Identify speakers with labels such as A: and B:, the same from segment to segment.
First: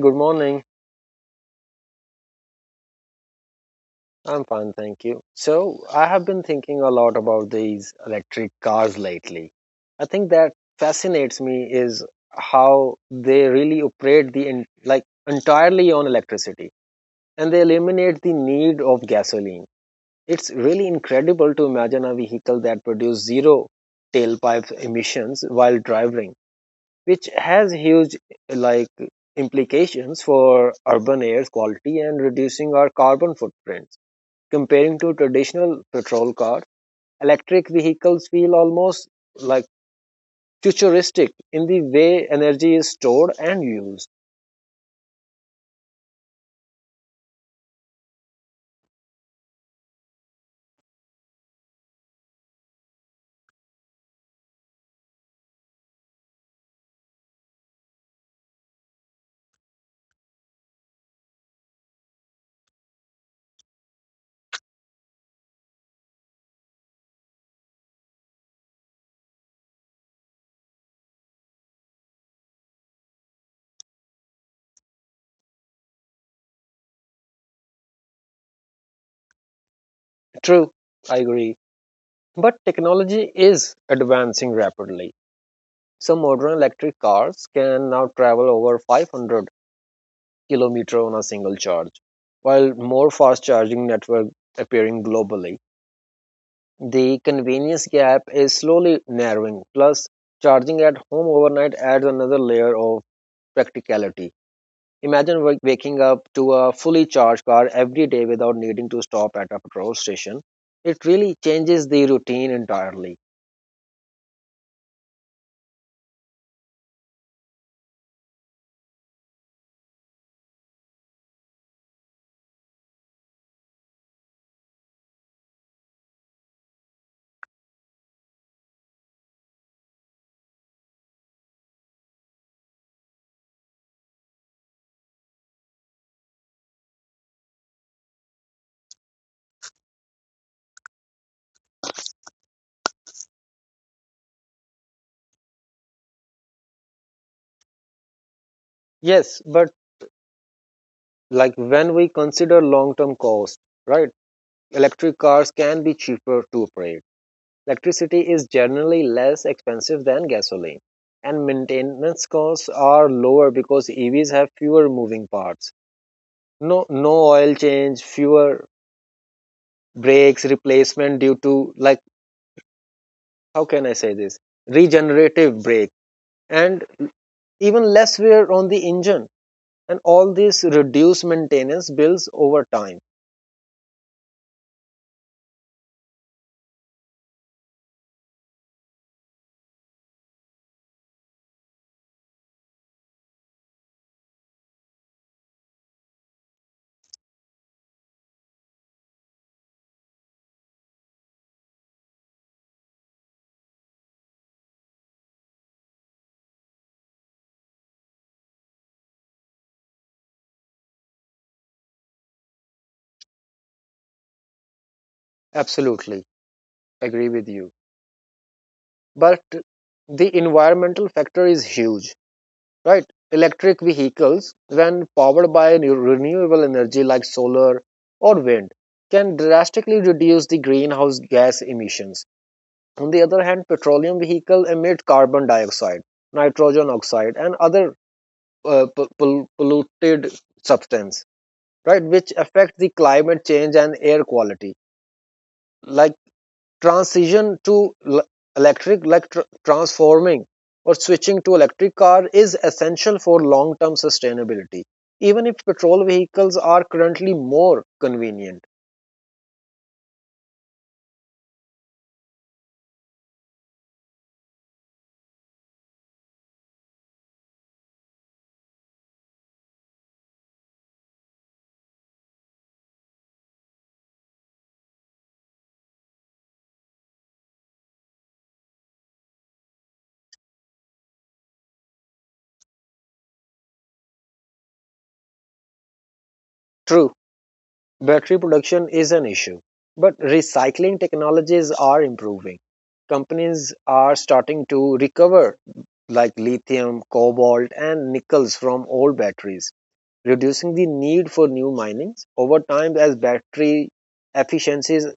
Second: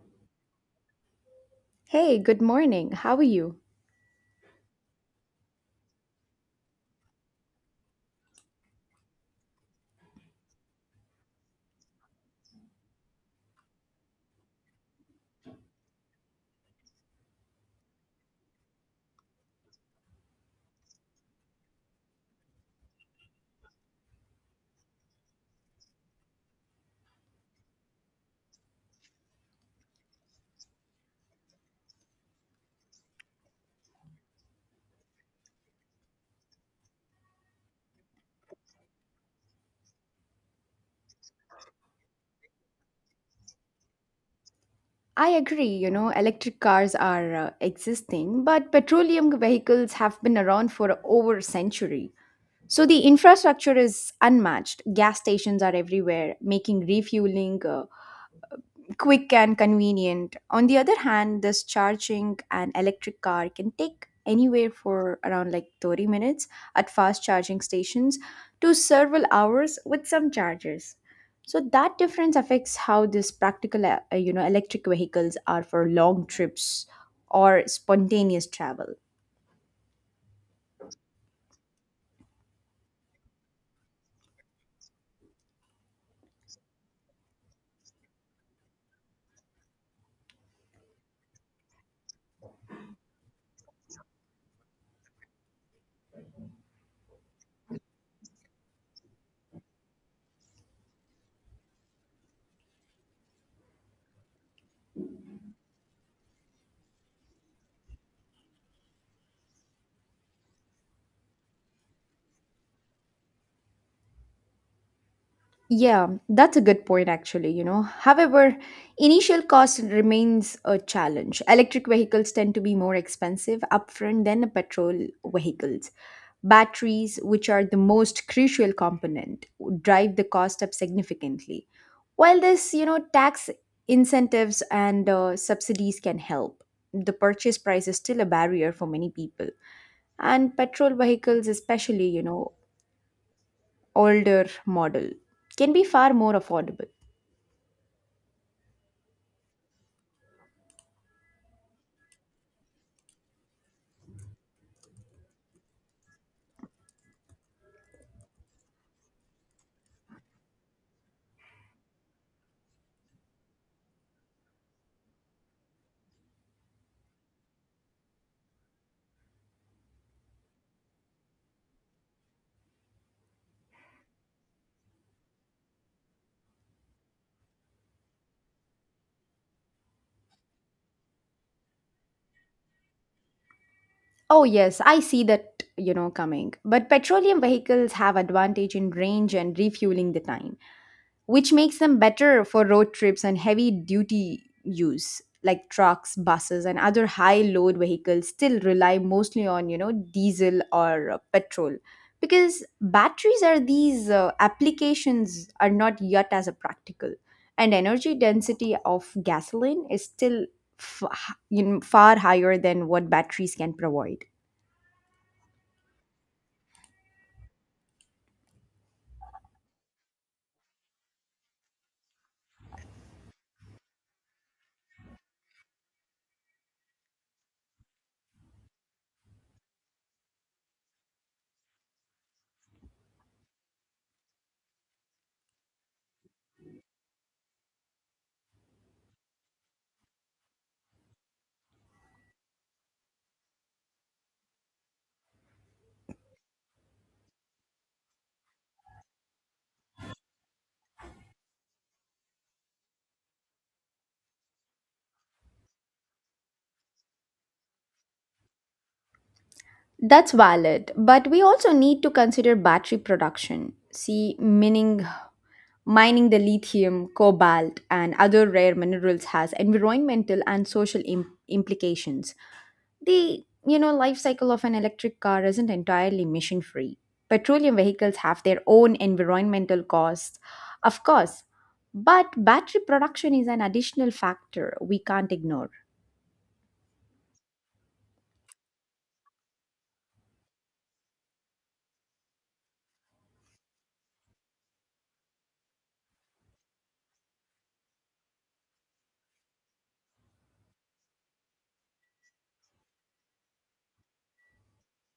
A: Good morning.
B: Hey, good morning. How are you?
A: I'm fine, thank you. So, I have been thinking a lot about these electric cars lately. I think that fascinates me is how they really operate like entirely on electricity, and they eliminate the need of gasoline. It's really incredible to imagine a vehicle that produces zero tailpipe emissions while driving, which has huge, like, implications for urban air quality and reducing our carbon footprint. Comparing to traditional petrol cars, electric vehicles feel almost, like, futuristic in the way energy is stored and used.
B: I agree, you know, electric cars are existing, but petroleum vehicles have been around for over a century. So the infrastructure is unmatched. Gas stations are everywhere, making refueling quick and convenient. On the other hand, this charging an electric car can take anywhere for around like 30 minutes at fast charging stations to several hours with some chargers. So that difference affects how this practical you know electric vehicles are for long trips or spontaneous travel.
A: True, I agree. But technology is advancing rapidly. Some modern electric cars can now travel over 500 kilometers on a single charge. While more fast charging network appearing globally, the convenience gap is slowly narrowing. Plus, charging at home overnight adds another layer of practicality. Imagine waking up to a fully charged car every day without needing to stop at a petrol station. It really changes the routine entirely.
B: Yeah, that's a good point, actually. You know, however, initial cost remains a challenge. Electric vehicles tend to be more expensive upfront than petrol vehicles. Batteries, which are the most crucial component, drive the cost up significantly. While this, you know, tax incentives and subsidies can help, the purchase price is still a barrier for many people. And petrol vehicles, especially, you know, older model, can be far more affordable.
A: Yes, but like when we consider long term cost, right? Electric cars can be cheaper to operate. Electricity is generally less expensive than gasoline, and maintenance costs are lower because EVs have fewer moving parts. No, no oil change, fewer brakes replacement due to, like, how can I say this, regenerative brake, and even less wear on the engine. And all this reduce maintenance bills over time.
B: Oh, yes, I see that, you know, coming. But petroleum vehicles have advantage in range and refueling the time, which makes them better for road trips and heavy duty use. Like trucks, buses, and other high load vehicles still rely mostly on, you know, diesel or petrol because batteries are these applications are not yet as a practical and energy density of gasoline is still f- you know, far higher than what batteries can provide.
A: Absolutely, agree with you. But the environmental factor is huge, right? Electric vehicles, when powered by renewable energy like solar or wind, can drastically reduce the greenhouse gas emissions. On the other hand, petroleum vehicles emit carbon dioxide, nitrogen oxide, and other polluted substance, right, which affect the climate change and air quality. Like, transition to l- electric, like transforming or switching to electric car is essential for long term sustainability, even if petrol vehicles are currently more convenient.
B: That's valid, but we also need to consider battery production. See, mining the lithium, cobalt, and other rare minerals has environmental and social implications. The you know life cycle of an electric car isn't entirely emission free. Petroleum vehicles have their own environmental costs, of course, but battery production is an additional factor we can't ignore.
A: True, battery production is an issue, but recycling technologies are improving. Companies are starting to recover, like, lithium, cobalt, and nickels from old batteries, reducing the need for new minings. Over time, as battery efficiencies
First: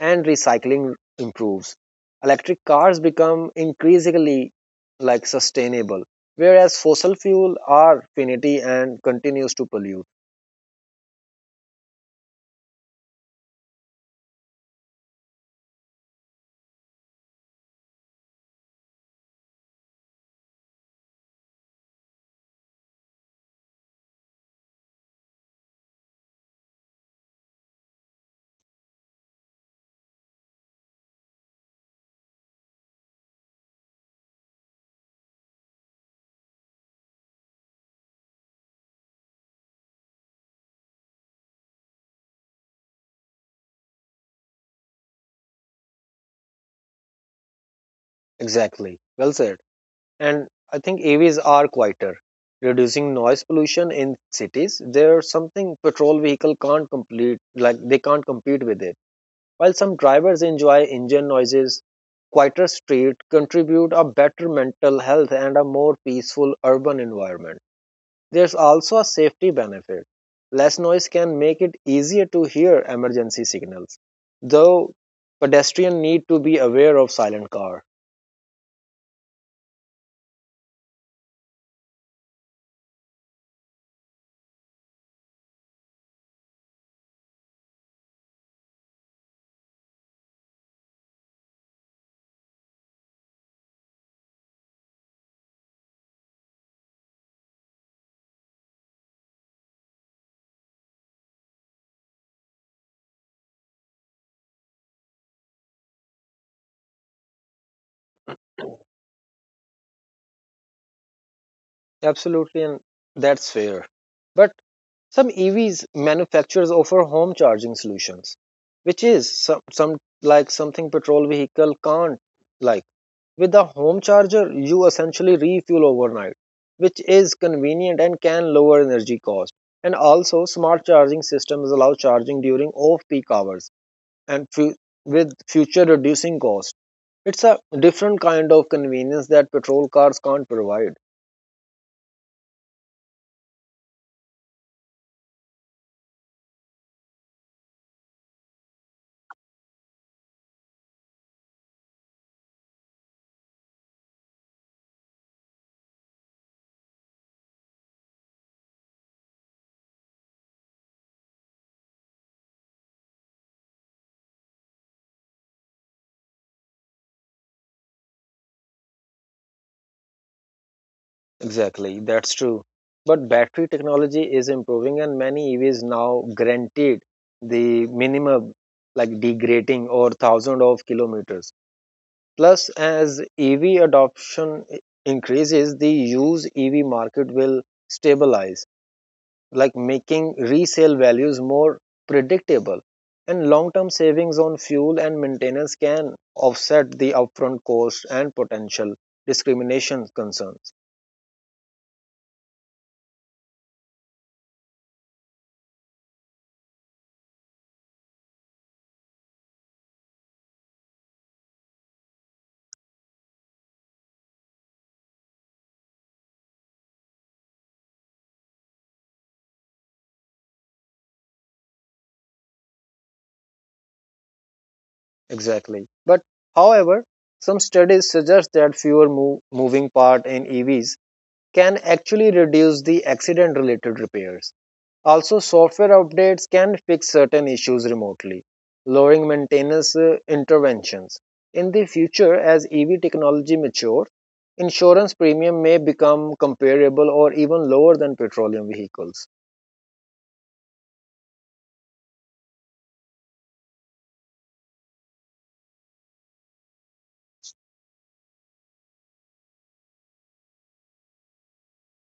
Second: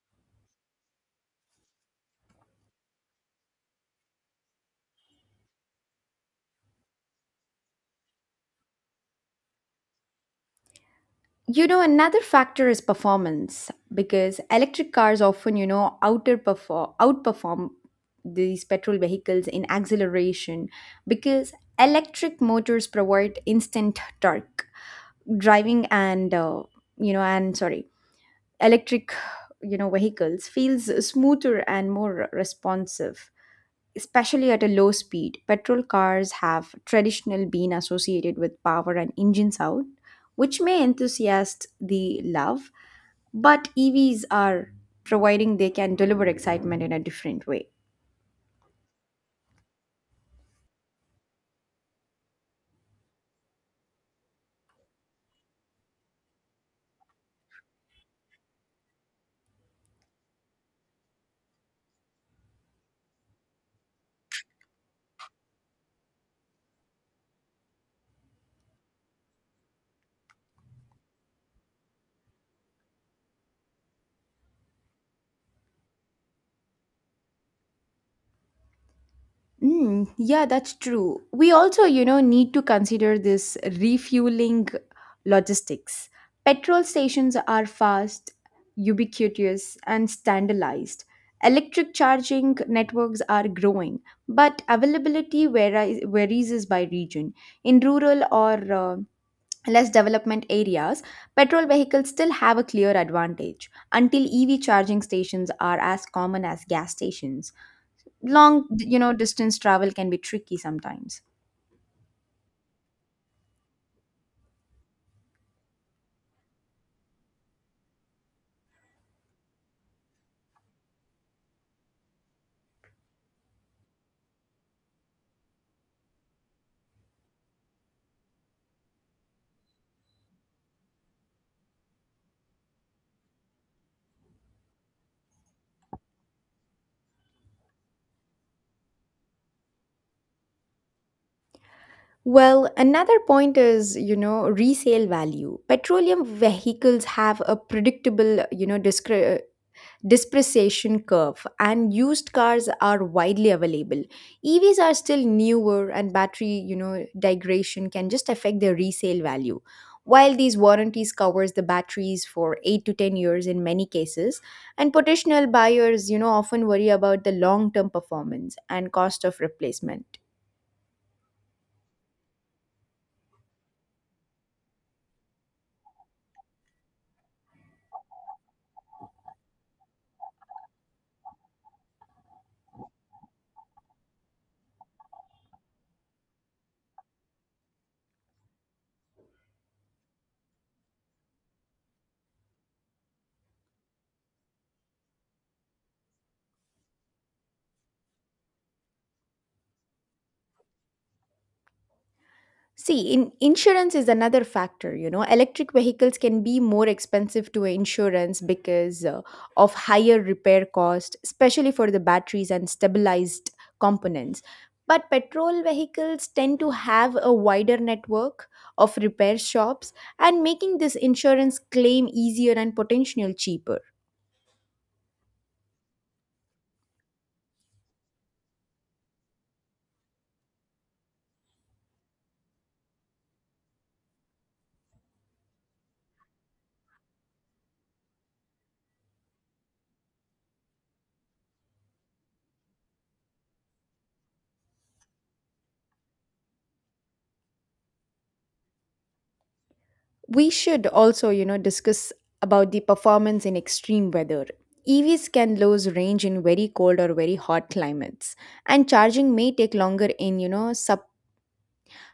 A: and recycling improves, electric cars become increasingly, like, sustainable, whereas fossil fuel are finity and continues to pollute.
B: You know, another factor is performance because electric cars often, you know, outperform these petrol vehicles in acceleration because electric motors provide instant torque. Driving and you know, and sorry, electric you know vehicles feels smoother and more responsive especially at a low speed, petrol cars have traditionally been associated with power and engine sound, which may enthusiasts the love, but EVs are providing they can deliver excitement in a different way.
A: Exactly. Well said. And I think AVs are quieter, reducing noise pollution in cities. There's something petrol vehicle can't complete, like they can't compete with it. While some drivers enjoy engine noises, quieter streets contribute a better mental health and a more peaceful urban environment. There's also a safety benefit. Less noise can make it easier to hear emergency signals, though pedestrians need to be aware of silent car.
B: Mm, yeah, that's true. We also, you know, need to consider this refueling logistics. Petrol stations are fast, ubiquitous, and standardized. Electric charging networks are growing, but availability varies is by region. In rural or less development areas, petrol vehicles still have a clear advantage until EV charging stations are as common as gas stations long you know distance travel can be tricky sometimes.
A: Absolutely, and that's fair. But some EVs manufacturers offer home charging solutions, which is some like something petrol vehicle can't, like. With the home charger, you essentially refuel overnight, which is convenient and can lower energy cost. And also, smart charging systems allow charging during off-peak hours and with future reducing cost. It's a different kind of convenience that petrol cars can't provide.
B: Well, another point is, you know, resale value. Petroleum vehicles have a predictable, you know, depreciation curve, and used cars are widely available. EVs are still newer, and battery, you know, degradation can just affect their resale value. While these warranties covers the batteries for 8 to 10 years in many cases, and potential buyers, you know, often worry about the long-term performance and cost of replacement.
A: Exactly, that's true. But battery technology is improving, and many EVs now guaranteed the minimum, like degrading or thousand of kilometers. Plus, as EV adoption increases, the used EV market will stabilize, like making resale values more predictable. And long term savings on fuel and maintenance can offset the upfront costs and potential discrimination concerns.
B: See, in insurance is another factor. You know, electric vehicles can be more expensive to insurance because of higher repair cost, especially for the batteries and stabilized components. But petrol vehicles tend to have a wider network of repair shops and making this insurance claim easier and potential cheaper.
A: Exactly. But, however, some studies suggest that fewer moving parts in EVs can actually reduce the accident related repairs. Also, software updates can fix certain issues remotely, lowering maintenance interventions. In the future, as EV technology matures, insurance premium may become comparable or even lower than petroleum vehicles.
B: We should also, you know, discuss about the performance in extreme weather. EVs can lose range in very cold or very hot climates, and charging may take longer in, you know, sub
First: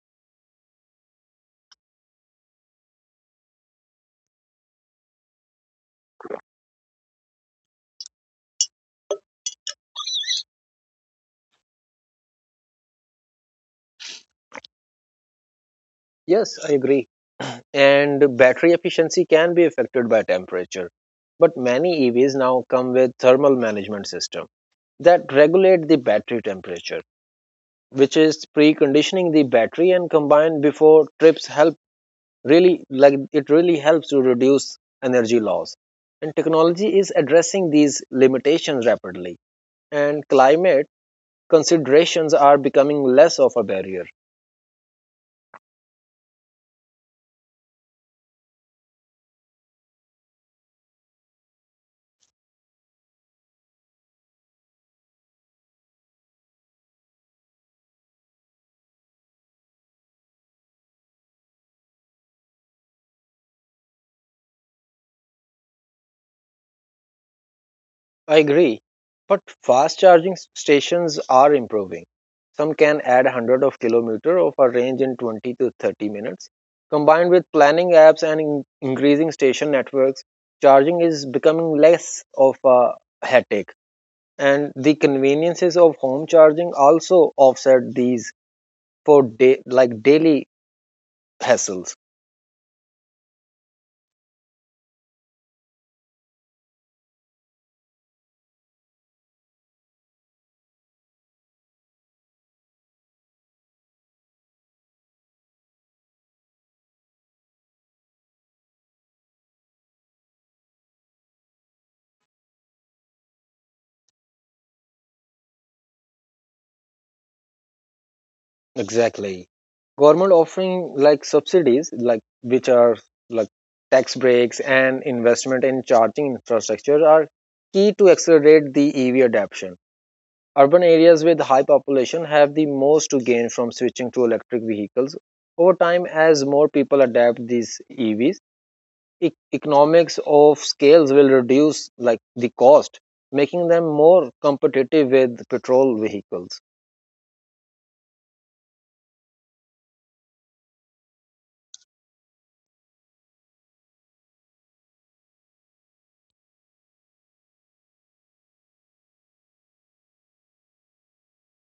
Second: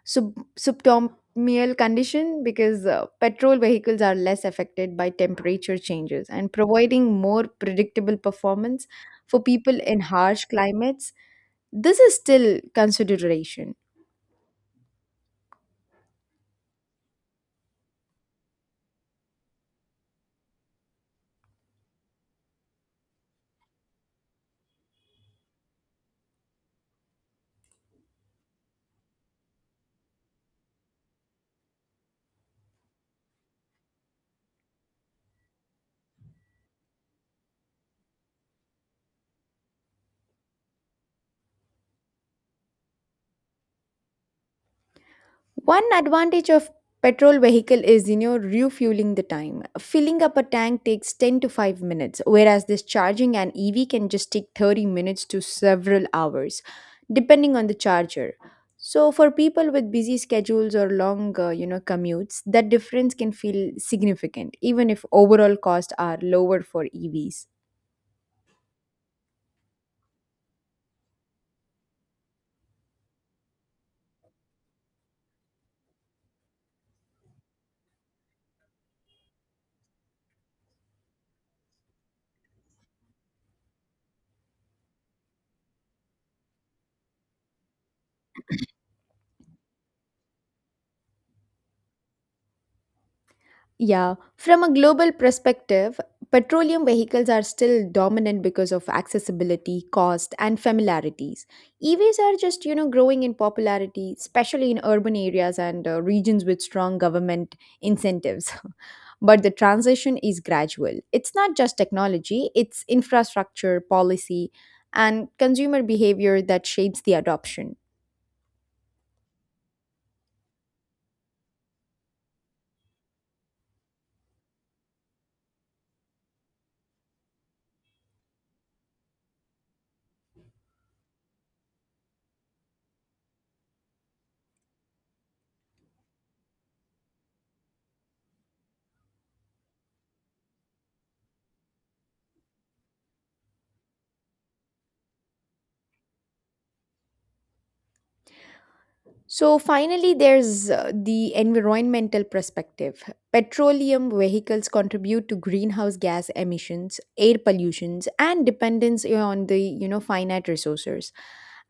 B: sub subtermial condition because petrol vehicles are less affected by temperature changes and providing more predictable performance for people in harsh climates. This is still consideration.
A: Yes, I agree. And battery efficiency can be affected by temperature, but many EVs now come with thermal management system that regulate the battery temperature, which is preconditioning the battery, and combined before trips help really like it really helps to reduce energy loss. And technology is addressing these limitations rapidly, and climate considerations are becoming less of a barrier.
B: One advantage of petrol vehicle is you know refueling the time. Filling up a tank takes 10 to 5 minutes whereas discharging an EV can just take 30 minutes to several hours depending on the charger. So for people with busy schedules or long you know commutes that difference can feel significant even if overall costs are lower for EVs.
A: I agree, but fast charging stations are improving. Some can add 100 of kilometer of a range in 20 to 30 minutes. Combined with planning apps and increasing station networks, charging is becoming less of a headache, and the conveniences of home charging also offset these for day, like daily hassles.
B: Yeah, from a global perspective, petroleum vehicles are still dominant because of accessibility, cost, and familiarities. EVs are just, you know, growing in popularity, especially in urban areas and regions with strong government incentives. but the transition is gradual. It's not just technology, it's infrastructure, policy, and consumer behavior that shapes the adoption.
A: Exactly. Government offering, like, subsidies, like which are, like, tax breaks and investment in charging infrastructure are key to accelerate the EV adoption. Urban areas with high population have the most to gain from switching to electric vehicles. Over time, as more people adapt these EVs, economics of scales will reduce, like, the cost, making them more competitive with petrol vehicles.
B: So finally, there's the environmental perspective. Petroleum vehicles contribute to greenhouse gas emissions, air pollutions, and dependence on the you know finite resources.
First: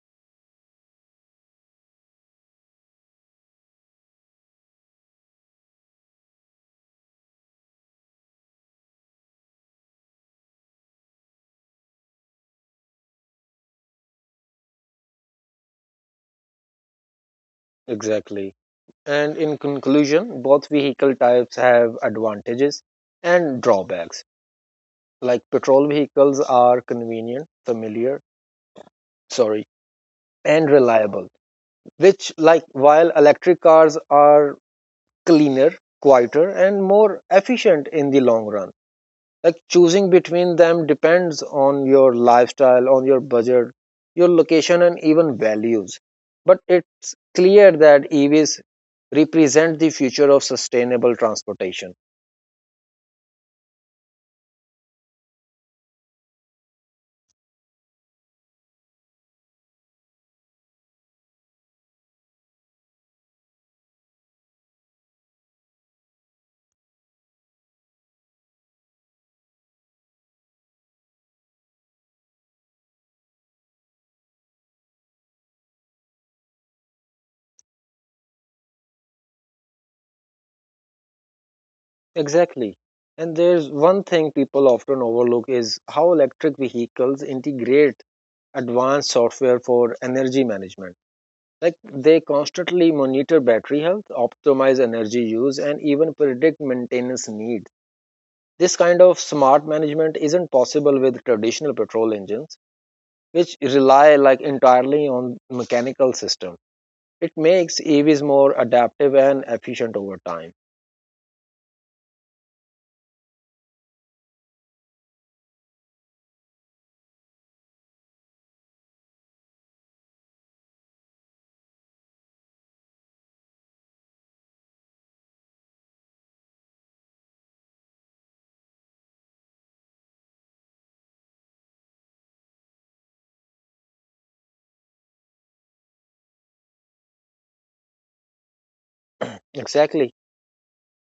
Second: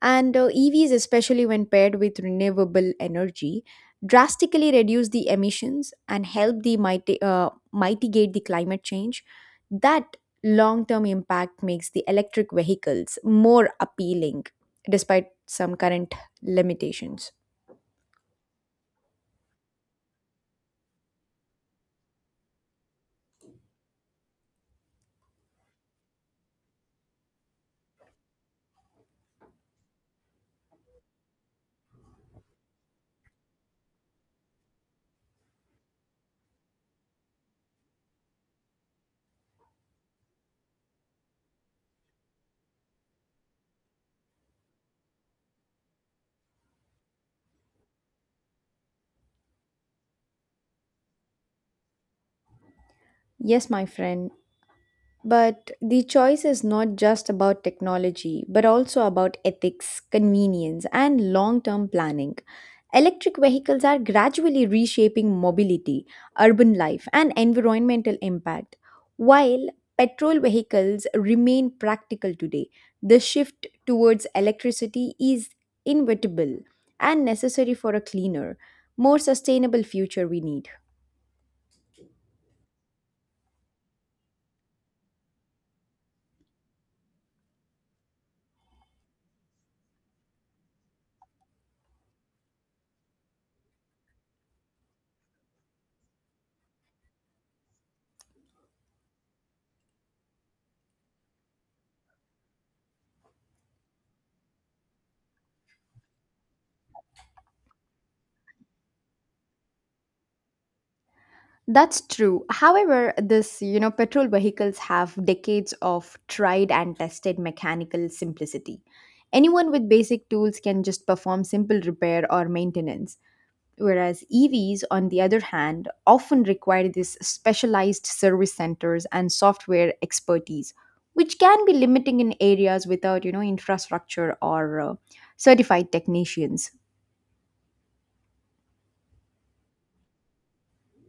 B: And EVs, especially when paired with renewable energy, drastically reduce the emissions and help the mitigate the climate change. That long-term impact makes the electric vehicles more appealing, despite some current limitations.
A: Exactly. And in conclusion, both vehicle types have advantages and drawbacks. Like, petrol vehicles are convenient, familiar, sorry, and reliable, which like, while electric cars are cleaner, quieter, and more efficient in the long run. Like, choosing between them depends on your lifestyle, on your budget, your location, and even values. But it's clear that EVs represent the future of sustainable transportation.
B: Yes, my friend, but the choice is not just about technology, but also about ethics, convenience, and long term planning. Electric vehicles are gradually reshaping mobility, urban life, and environmental impact. While petrol vehicles remain practical today, the shift towards electricity is inevitable and necessary for a cleaner, more sustainable future we need.
A: Exactly. And there's one thing people often overlook is how electric vehicles integrate advanced software for energy management. Like, they constantly monitor battery health, optimize energy use, and even predict maintenance needs. This kind of smart management isn't possible with traditional petrol engines, which rely like entirely on mechanical system. It makes EVs more adaptive and efficient over time.
B: That's true. However, this, you know, petrol vehicles have decades of tried and tested mechanical simplicity. Anyone with basic tools can just perform simple repair or maintenance, whereas EVs, on the other hand, often require these specialized service centers and software expertise, which can be limiting in areas without, you know, infrastructure or certified technicians.
A: Exactly.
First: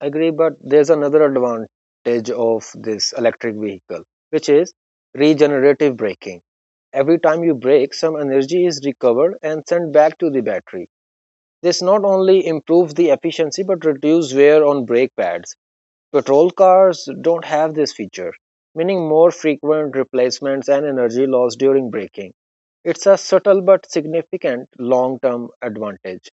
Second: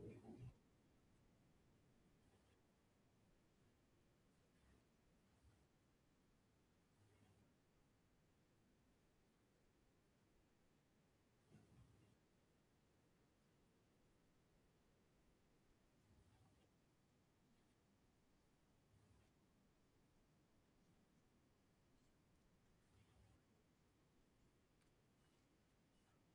A: Agree, but there's another advantage of this electric vehicle, which is regenerative braking. Every time you brake, some energy is recovered and sent back to the battery. This not only improves the efficiency but reduces wear on brake pads. Petrol cars don't have this feature, meaning more frequent replacements and energy loss during braking. It's a subtle but significant long term advantage.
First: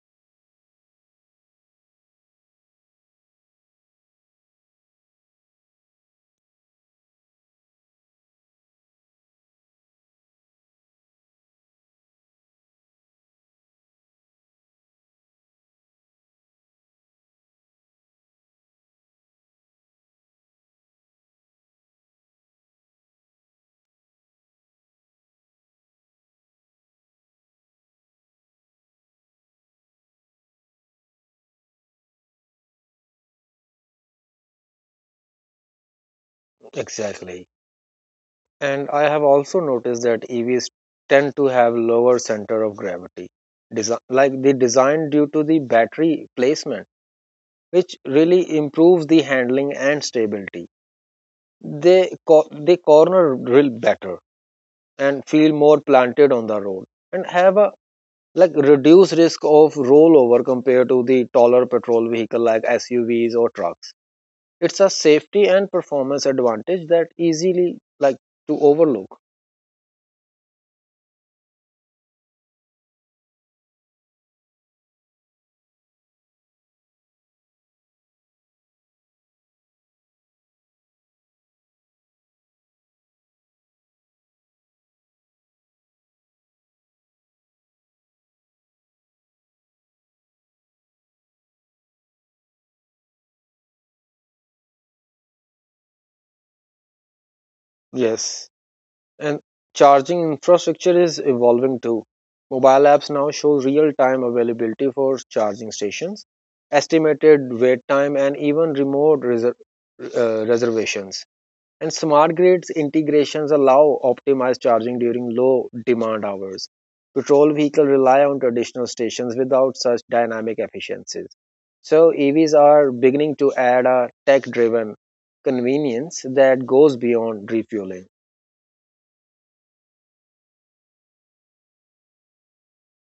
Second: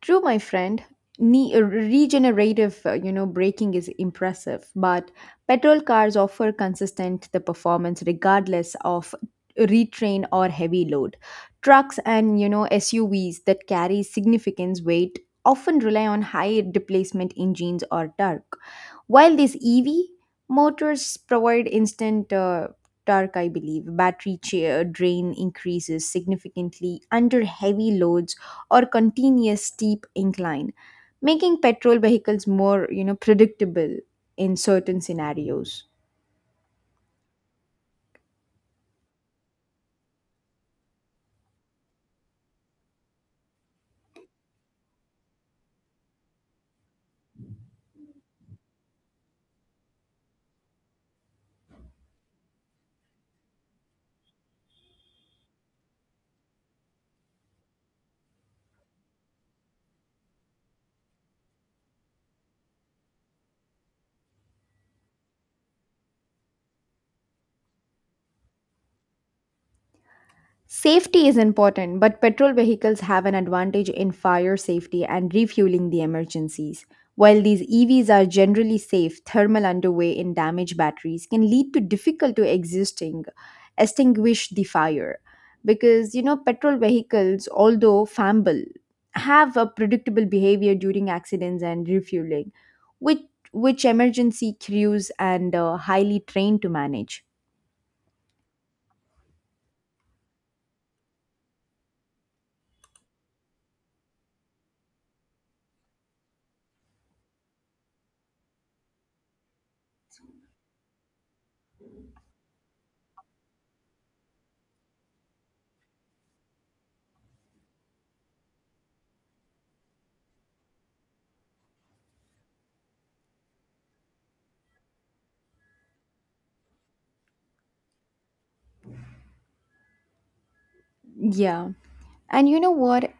B: True, my friend. Regenerative, you know, braking is impressive, but petrol cars offer consistent the performance regardless of retrain or heavy load. Trucks and you know SUVs that carry significant weight often rely on high displacement engines or torque. While these EV motors provide instant torque, I believe, drain increases significantly under heavy loads or continuous steep incline, making petrol vehicles more you know predictable in certain scenarios.
A: Exactly. And I have also noticed that EVs tend to have lower center of gravity, like the design due to the battery placement, which really improves the handling and stability. They corner drill better and feel more planted on the road, and have a, like, reduce risk of rollover compared to the taller petrol vehicle like SUVs or trucks. It's a safety and performance advantage that easily, like, to overlook.
B: Safety is important, but petrol vehicles have an advantage in fire safety and refueling the emergencies. While these EVs are generally safe, thermal underway in damaged batteries can lead to difficult to existing extinguish the fire because you know petrol vehicles although flammable have a predictable behavior during accidents and refueling which which emergency crews and highly trained to manage.
A: Yes. And charging infrastructure is evolving too. Mobile apps now show real-time availability for charging stations, estimated wait time, and even remote reservations. And smart grids integrations allow optimized charging during low demand hours. Petrol vehicles rely on traditional stations without such dynamic efficiencies. So EVs are beginning to add a tech-driven convenience that goes beyond refueling.
B: Yeah. And you know what?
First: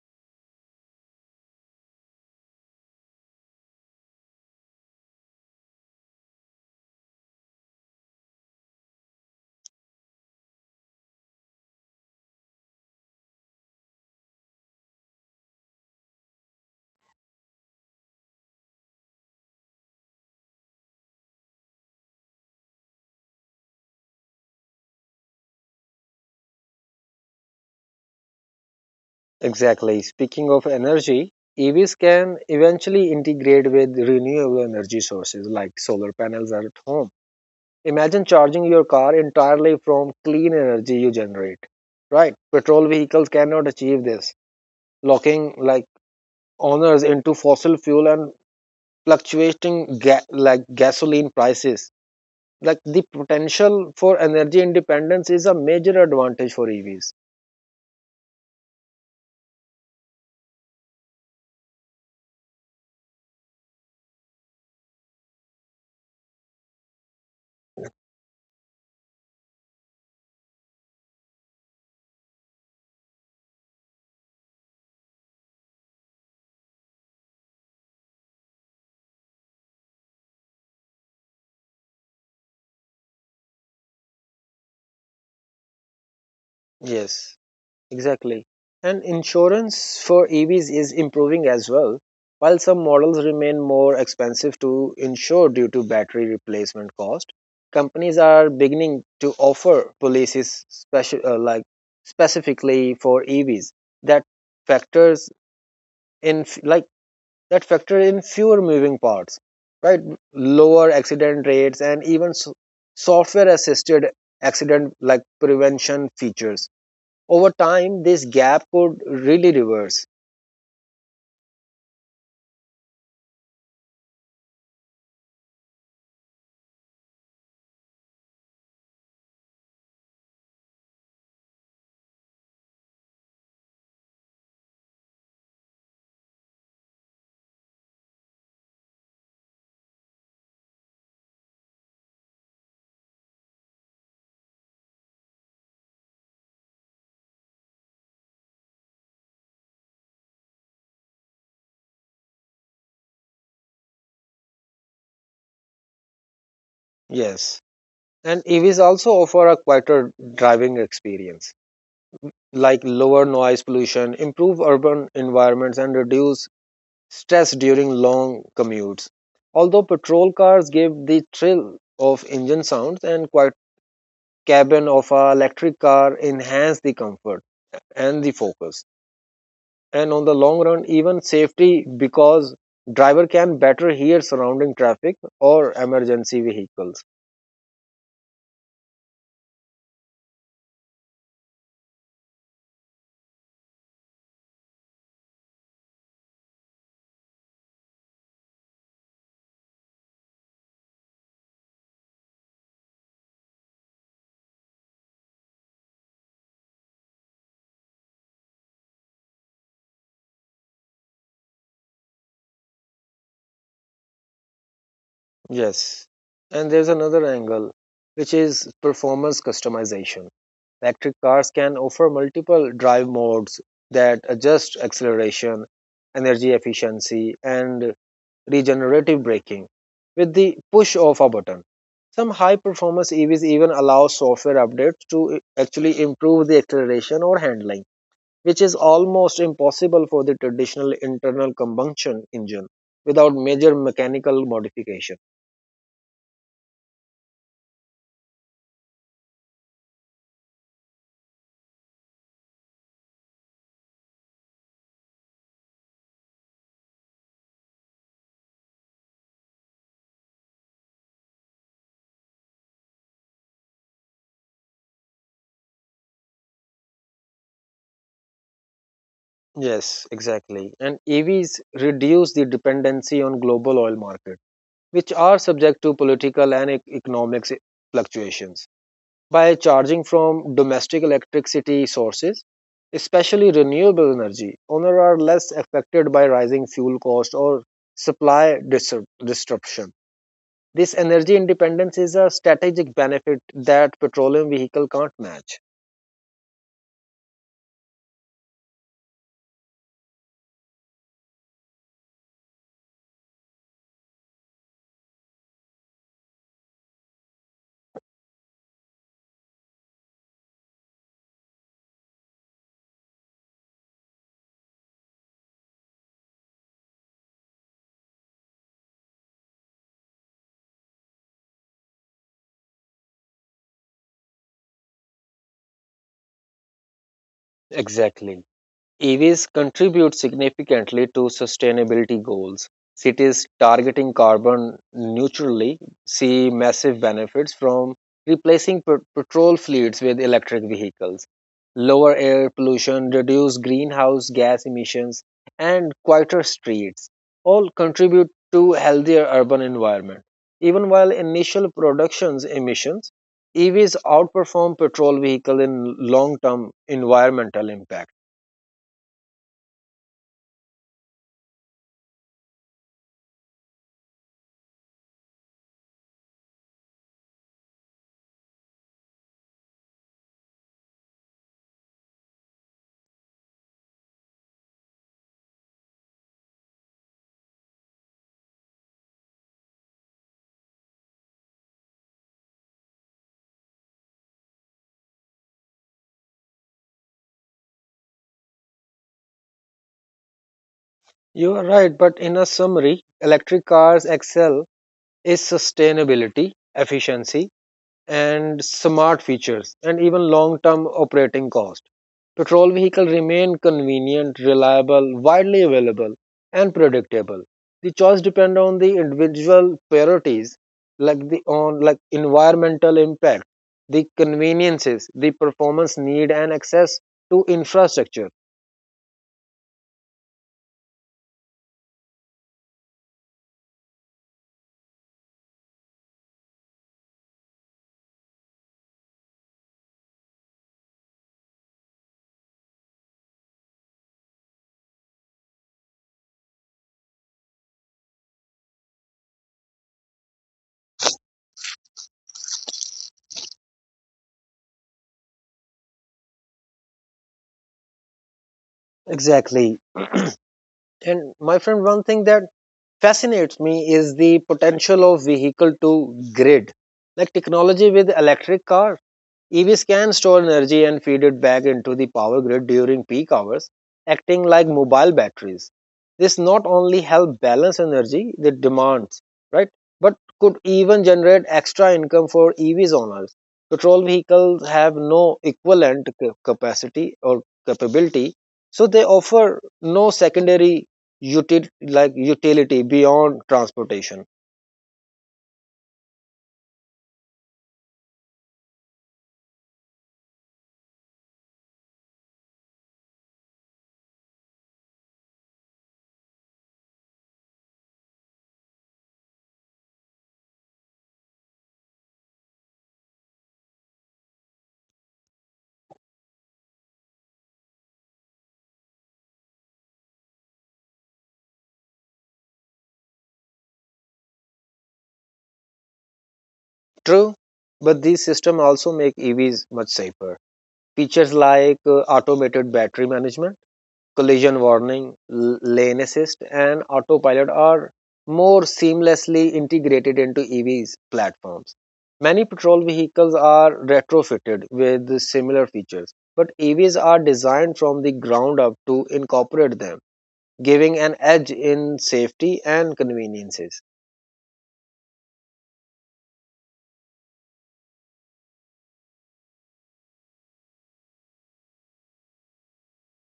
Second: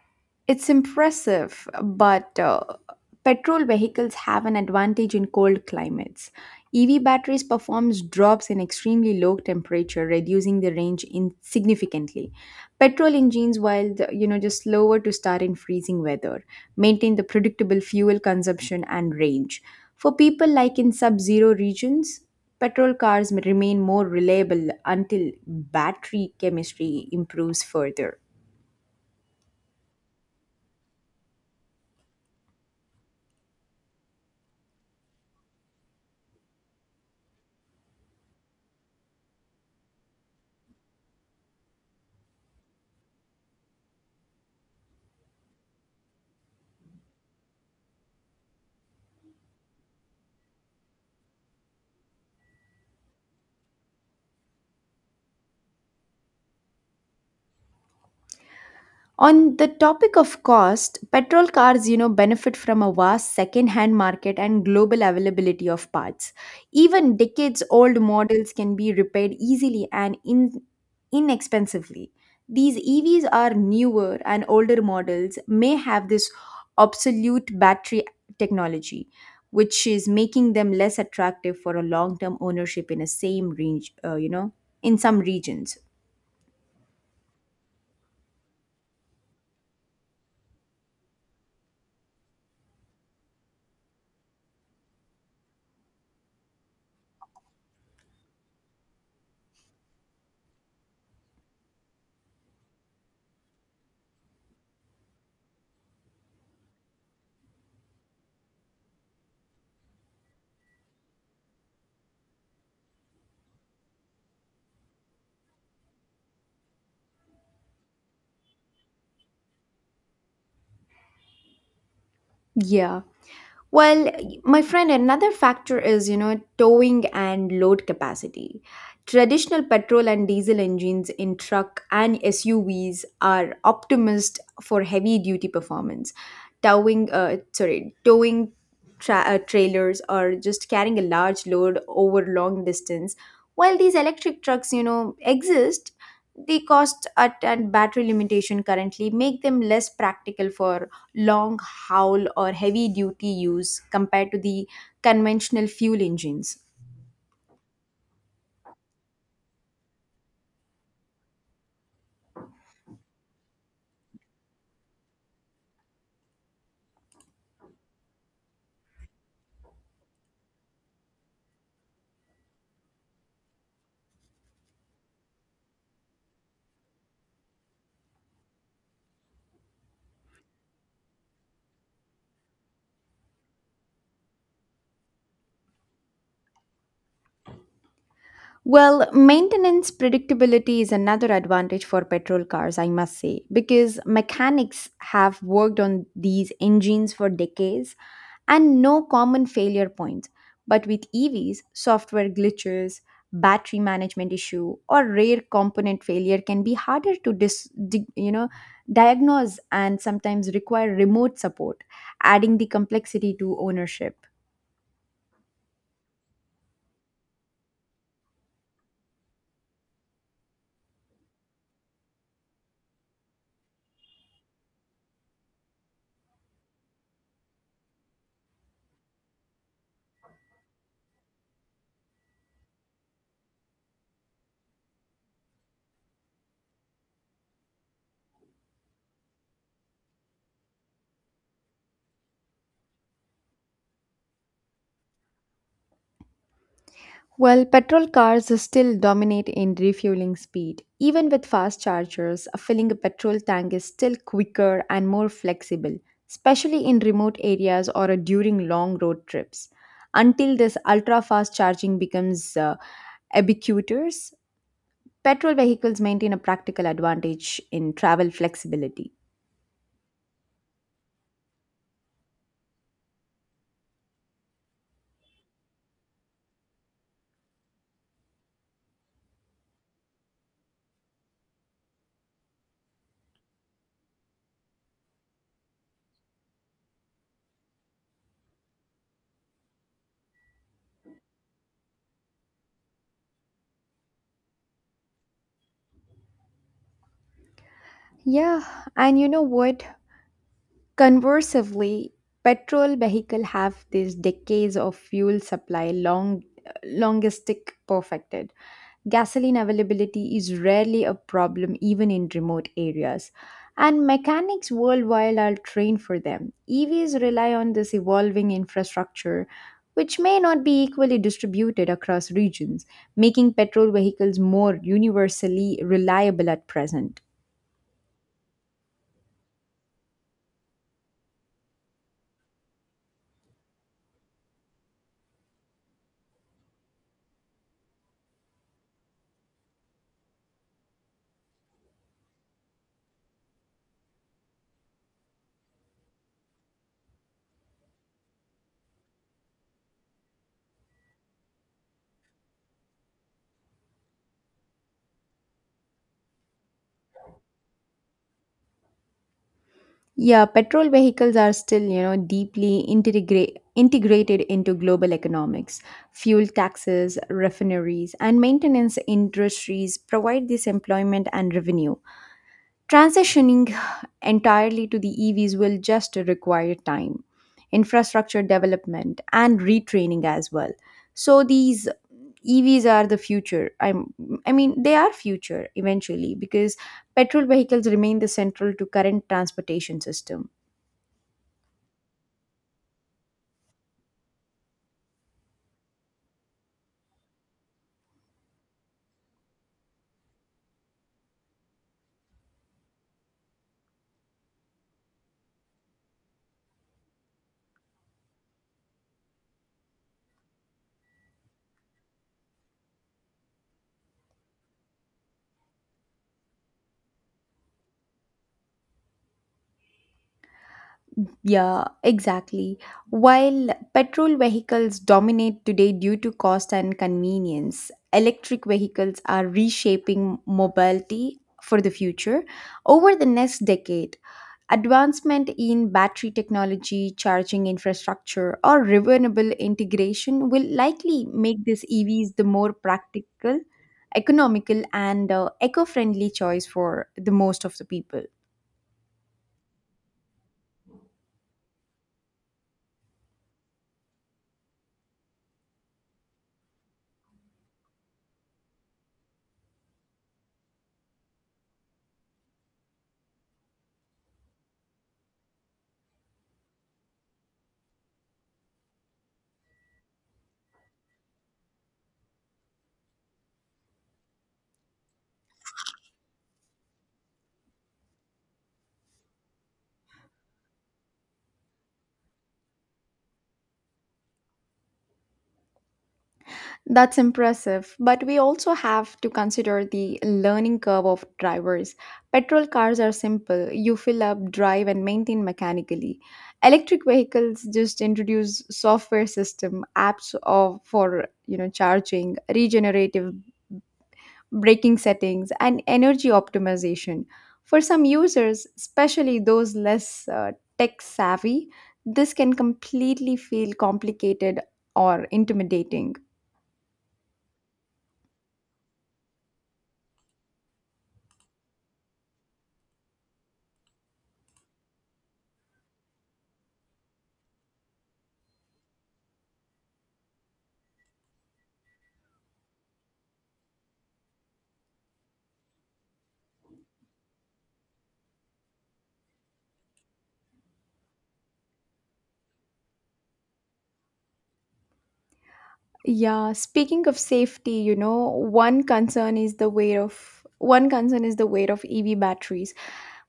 B: It's impressive, but petrol vehicles have an advantage in cold climates. EV batteries performs drops in extremely low temperature, reducing the range in significantly. Petrol engines, while the, you know just slower to start in freezing weather, maintain the predictable fuel consumption and range. For people like in sub-zero regions, petrol cars may remain more reliable until battery chemistry improves further.
A: Exactly. Speaking of energy, EVs can eventually integrate with renewable energy sources like solar panels at home. Imagine charging your car entirely from clean energy you generate. Right? Petrol vehicles cannot achieve this, locking, like, owners into fossil fuel and fluctuating like gasoline prices. Like, the potential for energy independence is a major advantage for EVs.
B: On the topic of cost, petrol cars, you know, benefit from a vast second-hand market and global availability of parts. Even decades-old models can be repaired easily and inexpensively. These EVs are newer and older models may have this obsolete battery technology, which is making them less attractive for a long-term ownership in a same range, you know, in some regions.
A: Yes. Exactly. And insurance for EVs is improving as well. While some models remain more expensive to insure due to battery replacement cost, companies are beginning to offer policies special specifically for EVs that factors in f- like that factor in fewer moving parts, right? Lower accident rates and even software assisted accident, like, prevention features. Over time, this gap could really reverse.
B: Yeah. Well, my friend, another factor is, you know, towing and load capacity. Traditional petrol and diesel engines in truck and SUVs are optimized for heavy duty performance. Towing trailers or just carrying a large load over long distance. While these electric trucks, you know, exist, the cost at, and battery limitation currently make them less practical for long howl or heavy duty use compared to the conventional fuel engines.
A: Yes. And EVs also offer a quieter driving experience, like lower noise pollution, improve urban environments, and reduce stress during long commutes. Although petrol cars give the thrill of engine sounds, and quiet cabin of a electric car enhance the comfort and the focus. And on the long run, even safety, because driver can better hear surrounding traffic or emergency vehicles.
B: Well, maintenance predictability is another advantage for petrol cars, I must say, because mechanics have worked on these engines for decades and no common failure points. But with EVs, software glitches, battery management issue, or rare component failure can be harder to you know diagnose and sometimes require remote support, adding the complexity to ownership.
A: Yes. And there's another angle, which is performance customization. Electric cars can offer multiple drive modes that adjust acceleration, energy efficiency, and regenerative braking with the push of a button. Some high performance EVs even allow software updates to actually improve the acceleration or handling, which is almost impossible for the traditional internal combustion engine without major mechanical modification.
B: Well, petrol cars still dominate in refueling speed. Even with fast chargers, filling a petrol tank is still quicker and more flexible, especially in remote areas or during long road trips. Until this ultra fast charging becomes ubiquitous, petrol vehicles maintain a practical advantage in travel flexibility.
A: Yes, exactly. And EVs reduce the dependency on global oil market, which are subject to political and economic fluctuations. By charging from domestic electricity sources, especially renewable energy, owners are less affected by rising fuel cost or supply disruption. This energy independence is a strategic benefit that petroleum vehicle can't match.
B: Yeah, and you know what? Conversely, petrol vehicles have these decades of fuel supply long logistic perfected. Gasoline availability is rarely a problem even in remote areas. And mechanics worldwide are trained for them. EVs rely on this evolving infrastructure, which may not be equally distributed across regions, making petrol vehicles more universally reliable at present.
A: Exactly. EVs contribute significantly to sustainability goals. Cities targeting carbon neutrally see massive benefits from replacing petrol fleets with electric vehicles. Lower air pollution, reduced greenhouse gas emissions, and quieter streets all contribute to healthier urban environment. Even while initial productions emissions, EVs outperform petrol vehicles in long-term environmental impact.
B: Yeah, petrol vehicles are still, you know, deeply integrated into global economics. Fuel taxes, refineries, and maintenance industries provide this employment and revenue. Transitioning entirely to the EVs will just require time, infrastructure development, and retraining as well. So these EVs are the future. I mean, they are future eventually because petrol vehicles remain the central to current transportation system.
A: You are right, but in a summary, electric cars excel is sustainability, efficiency, and smart features, and even long term operating cost. Petrol vehicles remain convenient, reliable, widely available, and predictable. The choice depends on the individual priorities, like the on like environmental impact, the conveniences, the performance need, and access to infrastructure.
B: Yeah, exactly. While petrol vehicles dominate today due to cost and convenience, electric vehicles are reshaping mobility for the future. Over the next decade, advancement in battery technology, charging infrastructure, or renewable integration will likely make these EVs the more practical, economical, and eco friendly choice for the most of the people.
A: Exactly. And my friend, one thing that fascinates me is the potential of vehicle to grid technology with electric car. EVs can store energy and feed it back into the power grid during peak hours, acting like mobile batteries. This not only help balance energy the demands, right, but could even generate extra income for EVs owners. Petrol vehicles have no equivalent capacity or capability, so they offer no secondary utility beyond transportation.
B: That's impressive, but we also have to consider the learning curve of drivers. Petrol cars are simple, you fill up, drive, and maintain mechanically. Electric vehicles just introduce software system, apps of, for charging, regenerative braking settings, and energy optimization. For some users, especially those less tech savvy, this can completely feel complicated or intimidating.
A: True, but these systems also make EVs much safer. Features like automated battery management, collision warning, lane assist, and autopilot are more seamlessly integrated into EVs platforms. Many petrol vehicles are retrofitted with similar features, but EVs are designed from the ground up to incorporate them, giving an edge in safety and conveniences.
B: Yeah, speaking of safety, you know, one concern is the weight of EV batteries.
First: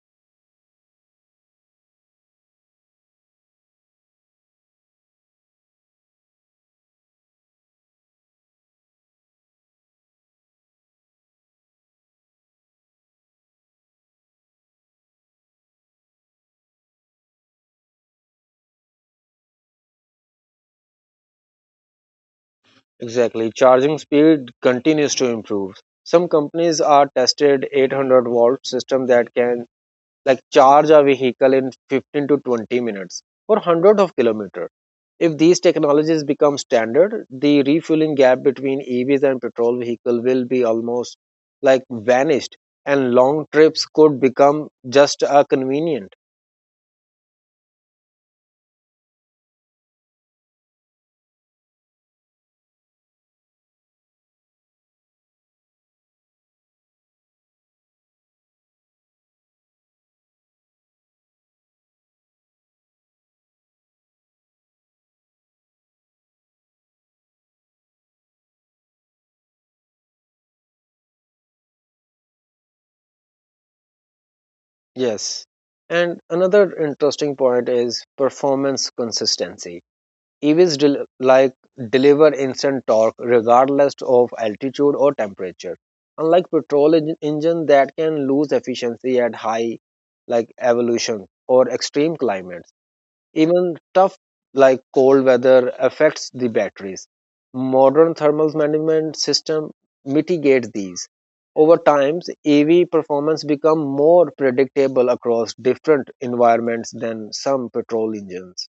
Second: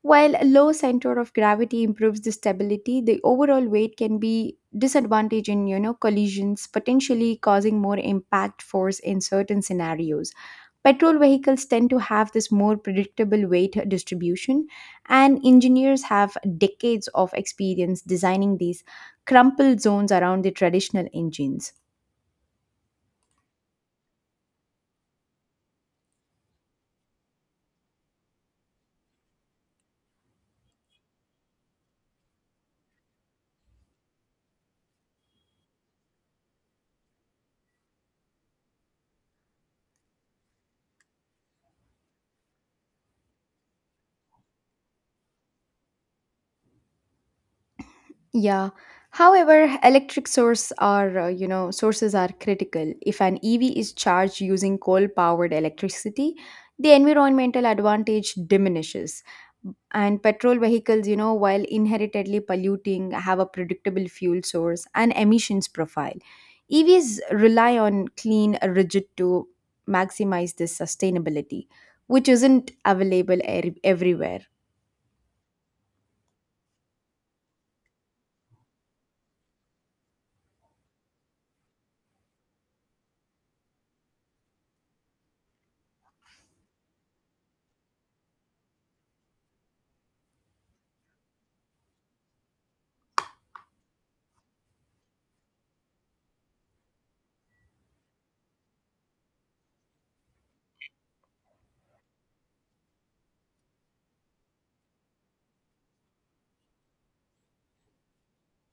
B: While a low center of gravity improves the stability, the overall weight can be disadvantage in, you know, collisions, potentially causing more impact force in certain scenarios. Petrol vehicles tend to have this more predictable weight distribution, and engineers have decades of experience designing these crumpled zones around the traditional engines.
A: Exactly. Charging speed continues to improve. Some companies are tested 800-volt system that can charge a vehicle in 15 to 20 minutes for hundreds of kilometers. If these technologies become standard, the refueling gap between EVs and petrol vehicle will be almost vanished, and long trips could become just a convenient.
B: Yeah. However, electric source are, you know, sources are critical. If an EV is charged using coal-powered electricity, the environmental advantage diminishes. And petrol vehicles, you know, while inherently polluting, have a predictable fuel source and emissions profile. EVs rely on clean rigid to maximize this sustainability, which isn't available everywhere.
A: Yes. And another interesting point is performance consistency. EVs deliver instant torque regardless of altitude or temperature. Unlike petrol engine that can lose efficiency at high evolution or extreme climates. Even tough cold weather affects the batteries. Modern thermal management system mitigate these. Over time, EV performance become more predictable across different environments than some petrol engines.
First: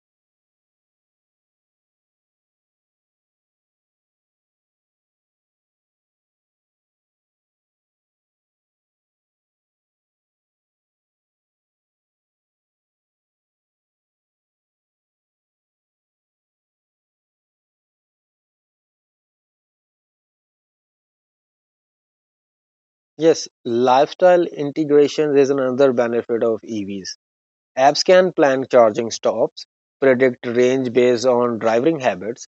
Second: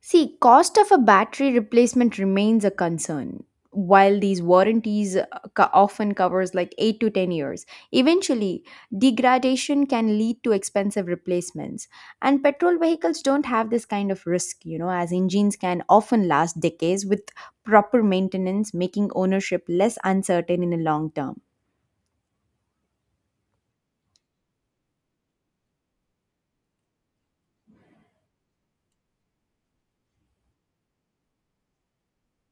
B: See, cost of a battery replacement remains a concern. While these warranties often covers like 8 to 10 years, eventually degradation can lead to expensive replacements. And petrol vehicles don't have this kind of risk, you know, as engines can often last decades with proper maintenance, making ownership less uncertain in the long term.
A: Yes, lifestyle integration is another benefit of EVs. Apps can plan charging stops, predict range based on driving habits,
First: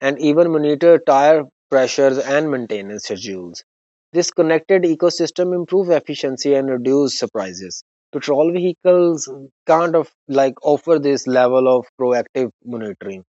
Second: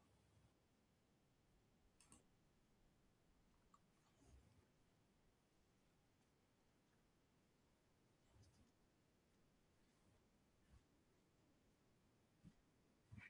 A: and even monitor tire pressures and maintenance schedules. This connected ecosystem improves efficiency and reduce surprises. Petrol vehicles can't of, like offer this level of proactive monitoring.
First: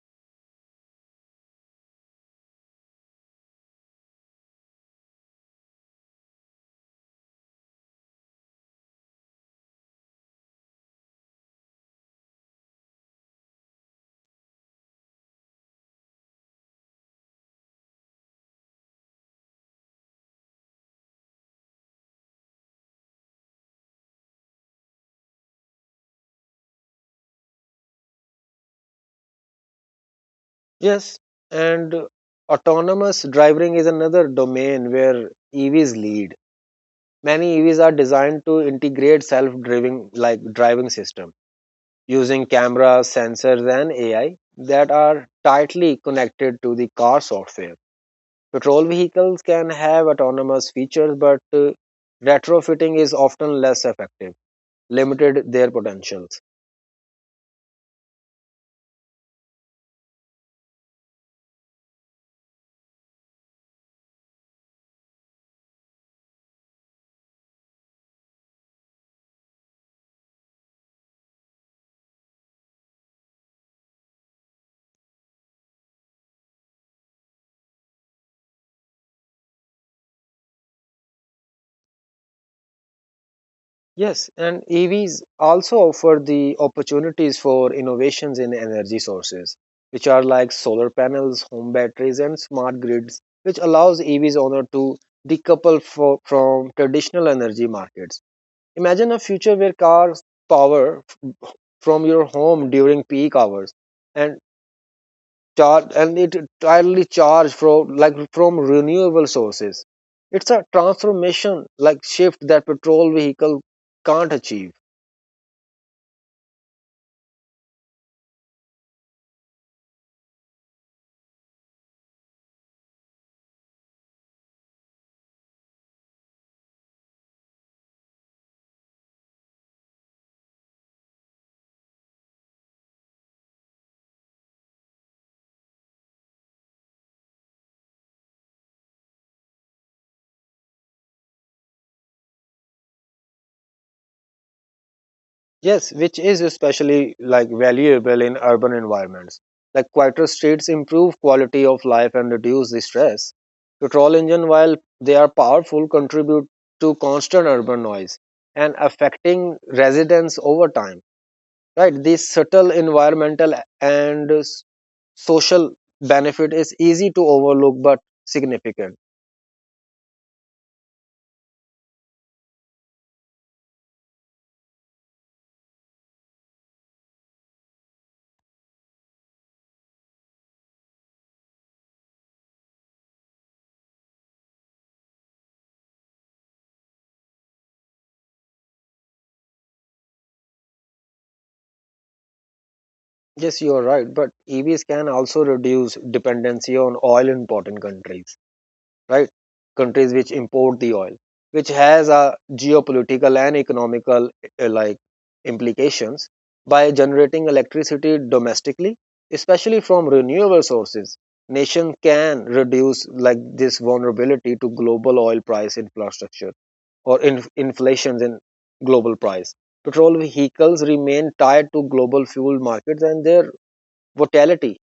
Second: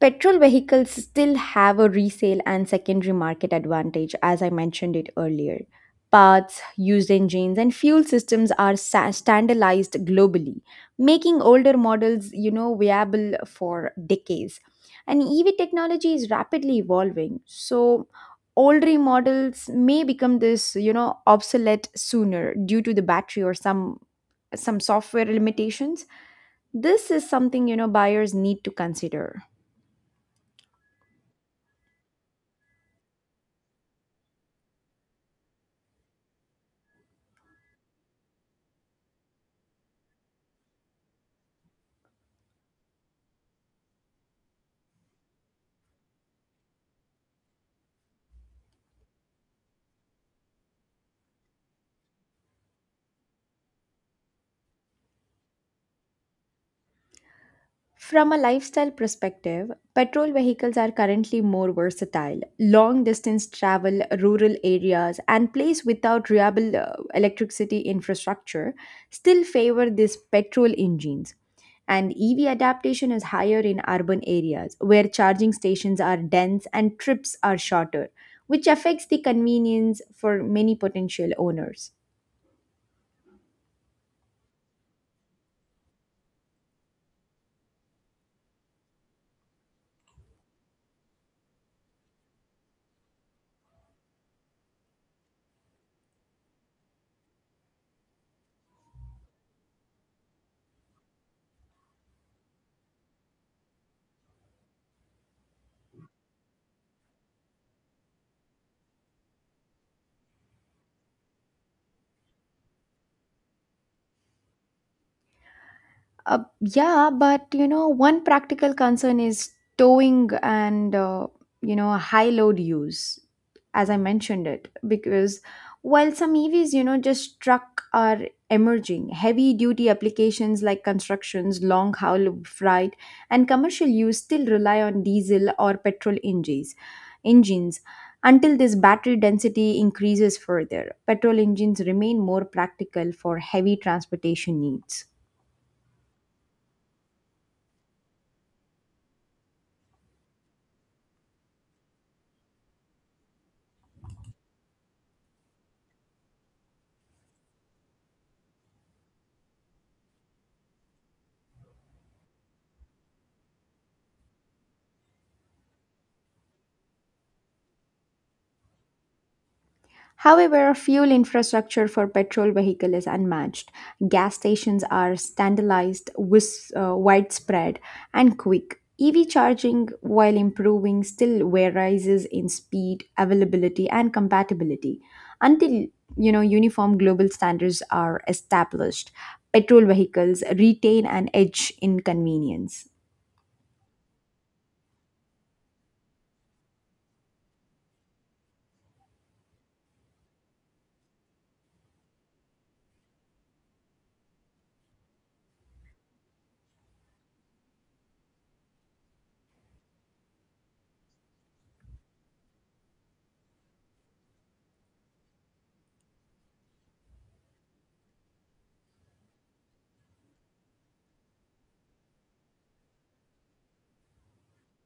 B: Petrol vehicles still have a resale and secondary market advantage, as I mentioned it earlier. Parts, used engines, and fuel systems are standardized globally, making older models, you know, viable for decades. And EV technology is rapidly evolving, so older models may become this, you know, obsolete sooner due to the battery or some software limitations. This is something you know buyers need to consider.
A: Yes, and autonomous driving is another domain where EVs lead. Many EVs are designed to integrate self-driving like driving system using cameras, sensors and AI that are tightly connected to the car software. Petrol vehicles can have autonomous features but retrofitting is often less effective, limited their potentials.
B: From a lifestyle perspective, petrol vehicles are currently more versatile. Long distance travel, rural areas, and place without reliable electricity infrastructure still favor these petrol engines. And EV adaptation is higher in urban areas where charging stations are dense and trips are shorter, which affects the convenience for many potential owners.
A: Yes, and EVs also offer the opportunities for innovations in energy sources, which are like solar panels, home batteries, and smart grids, which allows EVs owner to decouple from traditional energy markets. Imagine a future where cars power from your home during peak hours and charge and it entirely charge from from renewable sources. It's a transformation like shift that petrol vehicle can't achieve.
B: Yeah, but you know, one practical concern is towing and you know high load use, as I mentioned it, because while some EVs you know just truck are emerging, heavy duty applications like constructions, long haul freight, and commercial use still rely on diesel or petrol engines. Engines until this battery density increases further, petrol engines remain more practical for heavy transportation needs.
A: Yes, which is especially like valuable in urban environments. Like quieter streets improve quality of life and reduce the stress. Petrol engine, while they are powerful, contribute to constant urban noise and affecting residents over time. Right, this subtle environmental and social benefit is easy to overlook but significant.
B: However, fuel infrastructure for petrol vehicle is unmatched. Gas stations are standardized, widespread, and quick. EV charging, while improving, still varies in speed, availability, and compatibility. Until you know uniform global standards are established, petrol vehicles retain an edge in convenience.
A: Yes, you are right, but EVs can also reduce dependency on oil in important countries, right? Countries which import the oil, which has a geopolitical and economical uh, like implications by generating electricity domestically, especially from renewable sources. Nation can reduce this vulnerability to global oil price infrastructure or inflations in global price. Petrol vehicles remain tied to global fuel markets and their volatility.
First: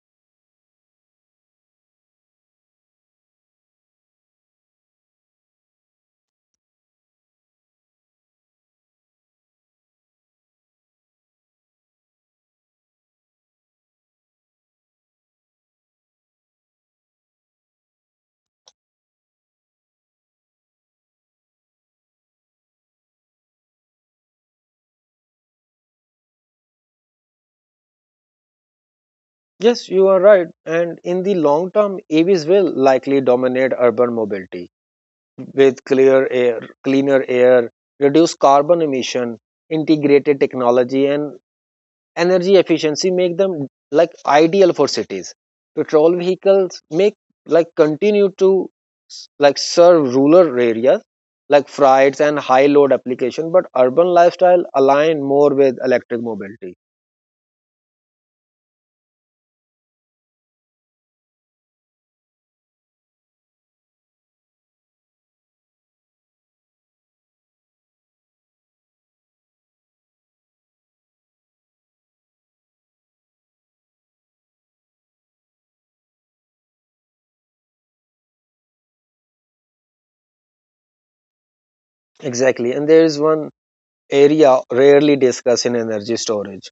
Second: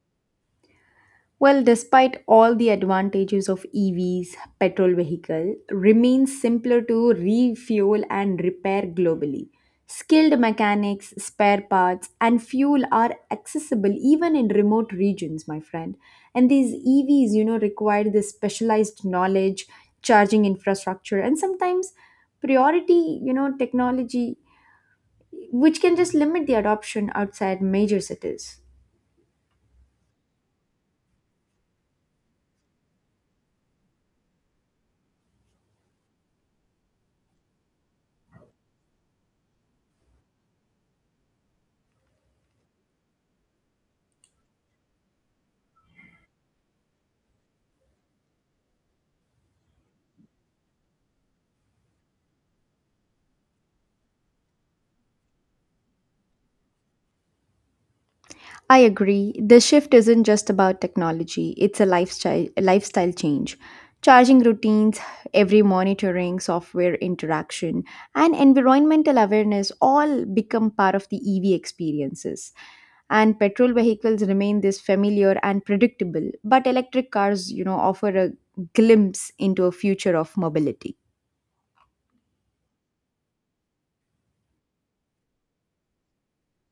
B: Well, despite all the advantages of EVs, petrol vehicle remains simpler to refuel and repair globally. Skilled mechanics, spare parts, and fuel are accessible even in remote regions, my friend. And these EVs, you know, require the specialized knowledge, charging infrastructure, and sometimes priority, you know, technology, which can just limit the adoption outside major cities.
A: Yes, you are right. And in the long term, AVs will likely dominate urban mobility with cleaner air, reduced carbon emission, integrated technology, and energy efficiency make them like ideal for cities. Petrol vehicles make like continue to serve rural areas like freights and high load application, but urban lifestyle align more with electric mobility.
B: I agree. The shift isn't just about technology, it's a lifestyle change. Charging routines, every monitoring, software interaction, and environmental awareness all become part of the EV experiences. And petrol vehicles remain this familiar and predictable, but electric cars, you know, offer a glimpse into a future of mobility.
A: Exactly. And there is one area rarely discussed in energy storage,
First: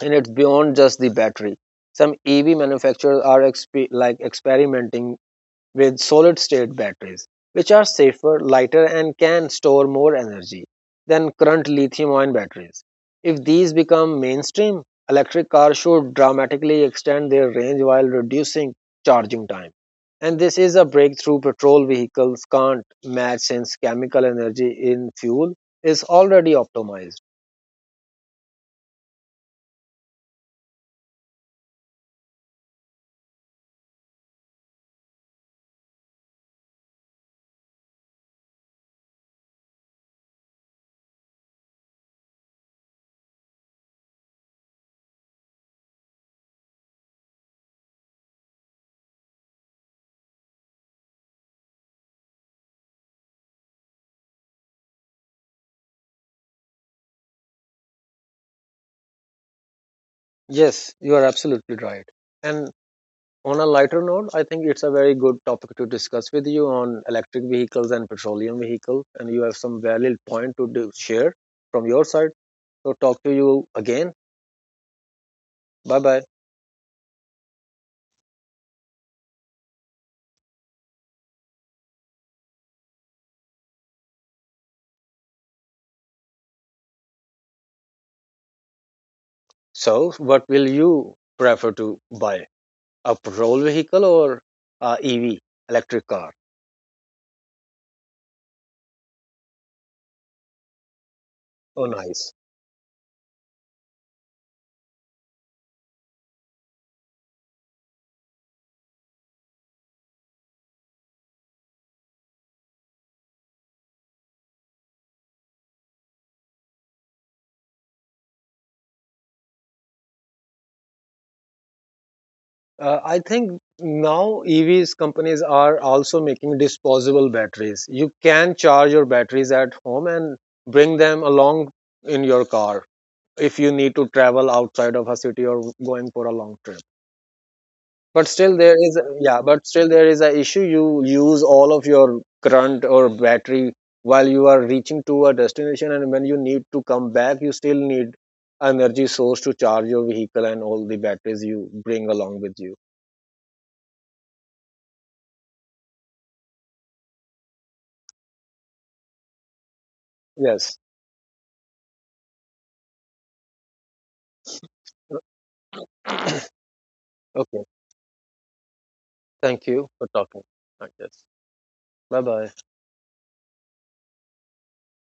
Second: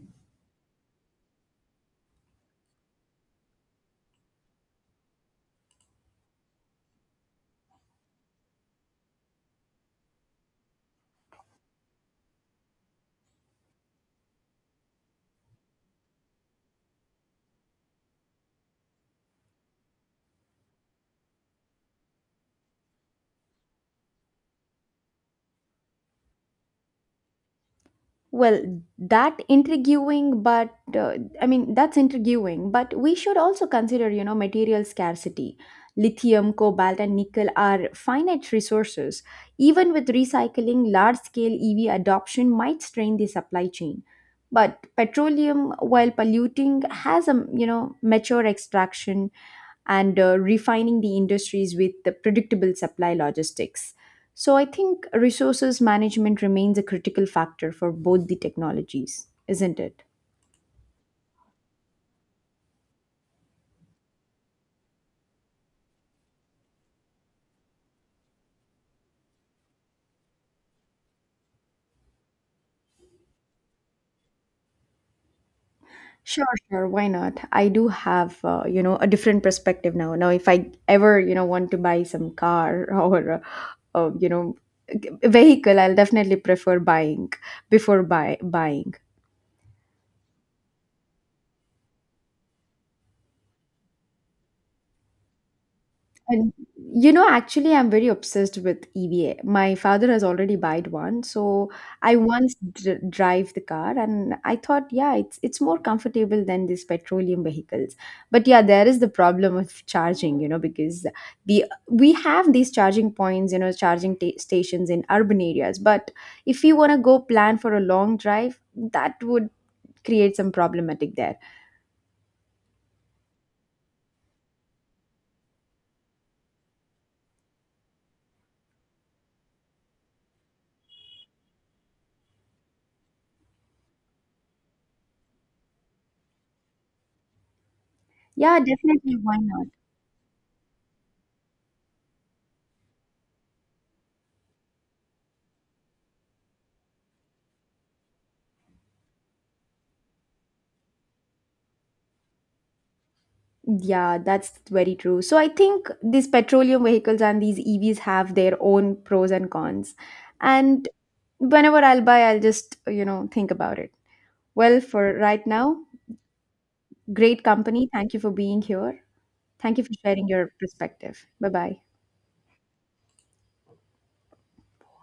A: and it's beyond just the battery. Some EV manufacturers are experimenting with solid state batteries, which are safer, lighter, and can store more energy than current lithium ion batteries. If these become mainstream, electric cars should dramatically extend their range while reducing charging time. And this is a breakthrough petrol vehicles can't match, since chemical energy in fuel is already optimized.
B: Well, that intriguing, but uh, I mean, that's intriguing, but we should also consider, you know, material scarcity. Lithium, cobalt, and nickel are finite resources. Even with recycling, large scale EV adoption might strain the supply chain. But petroleum, while polluting, has a, you know, mature extraction and refining the industries with the predictable supply logistics. So I think resources management remains a critical factor for both the technologies, isn't it?
A: Yes, you are absolutely right. And on a lighter note, I think it's a very good topic to discuss with you on electric vehicles and petroleum vehicles. And you have some valid point to do, share from your side. So talk to you again. Bye bye.
B: Sure, sure. Why not? I do have, you know, a different perspective now. Now, if I ever, you know, want to buy some car or, you know, a vehicle, I'll definitely prefer buying before buying.
A: So what will you prefer to buy? A petrol vehicle or a EV electric car?
B: And you know, actually, I'm very obsessed with EVA. My father has already bought one, so
A: Oh,
B: I
A: nice.
B: once drive the car, and I thought, yeah, it's more comfortable than these petroleum vehicles. But yeah, there is the problem of charging, you know, because the we have these charging points, you know, charging ta stations in urban areas. But if you want to go plan for a long drive, that would create some problematic there.
A: I think now EVs companies are also making disposable batteries. You can charge your batteries at home and bring them along in your car if you need to travel outside of a city or going for a long trip. But still,
B: Yeah,
A: there is
B: definitely, why not?
A: a issue. You use all of your current or battery while you are reaching to a destination, and when you need to come back, you still need energy source to charge your vehicle and all the batteries you bring along with you.
B: Yeah, that's very true. So I think these petroleum vehicles and these EVs have their own pros and cons.
A: Yes.
B: And whenever I'll buy, I'll just, you know, think about it. Well, for right now, great
A: Okay.
B: company. Thank you for being here.
A: Thank
B: Thank you
A: you
B: for
A: for
B: sharing
A: talking.
B: your
A: I guess.
B: perspective. Bye bye.
A: Bye bye.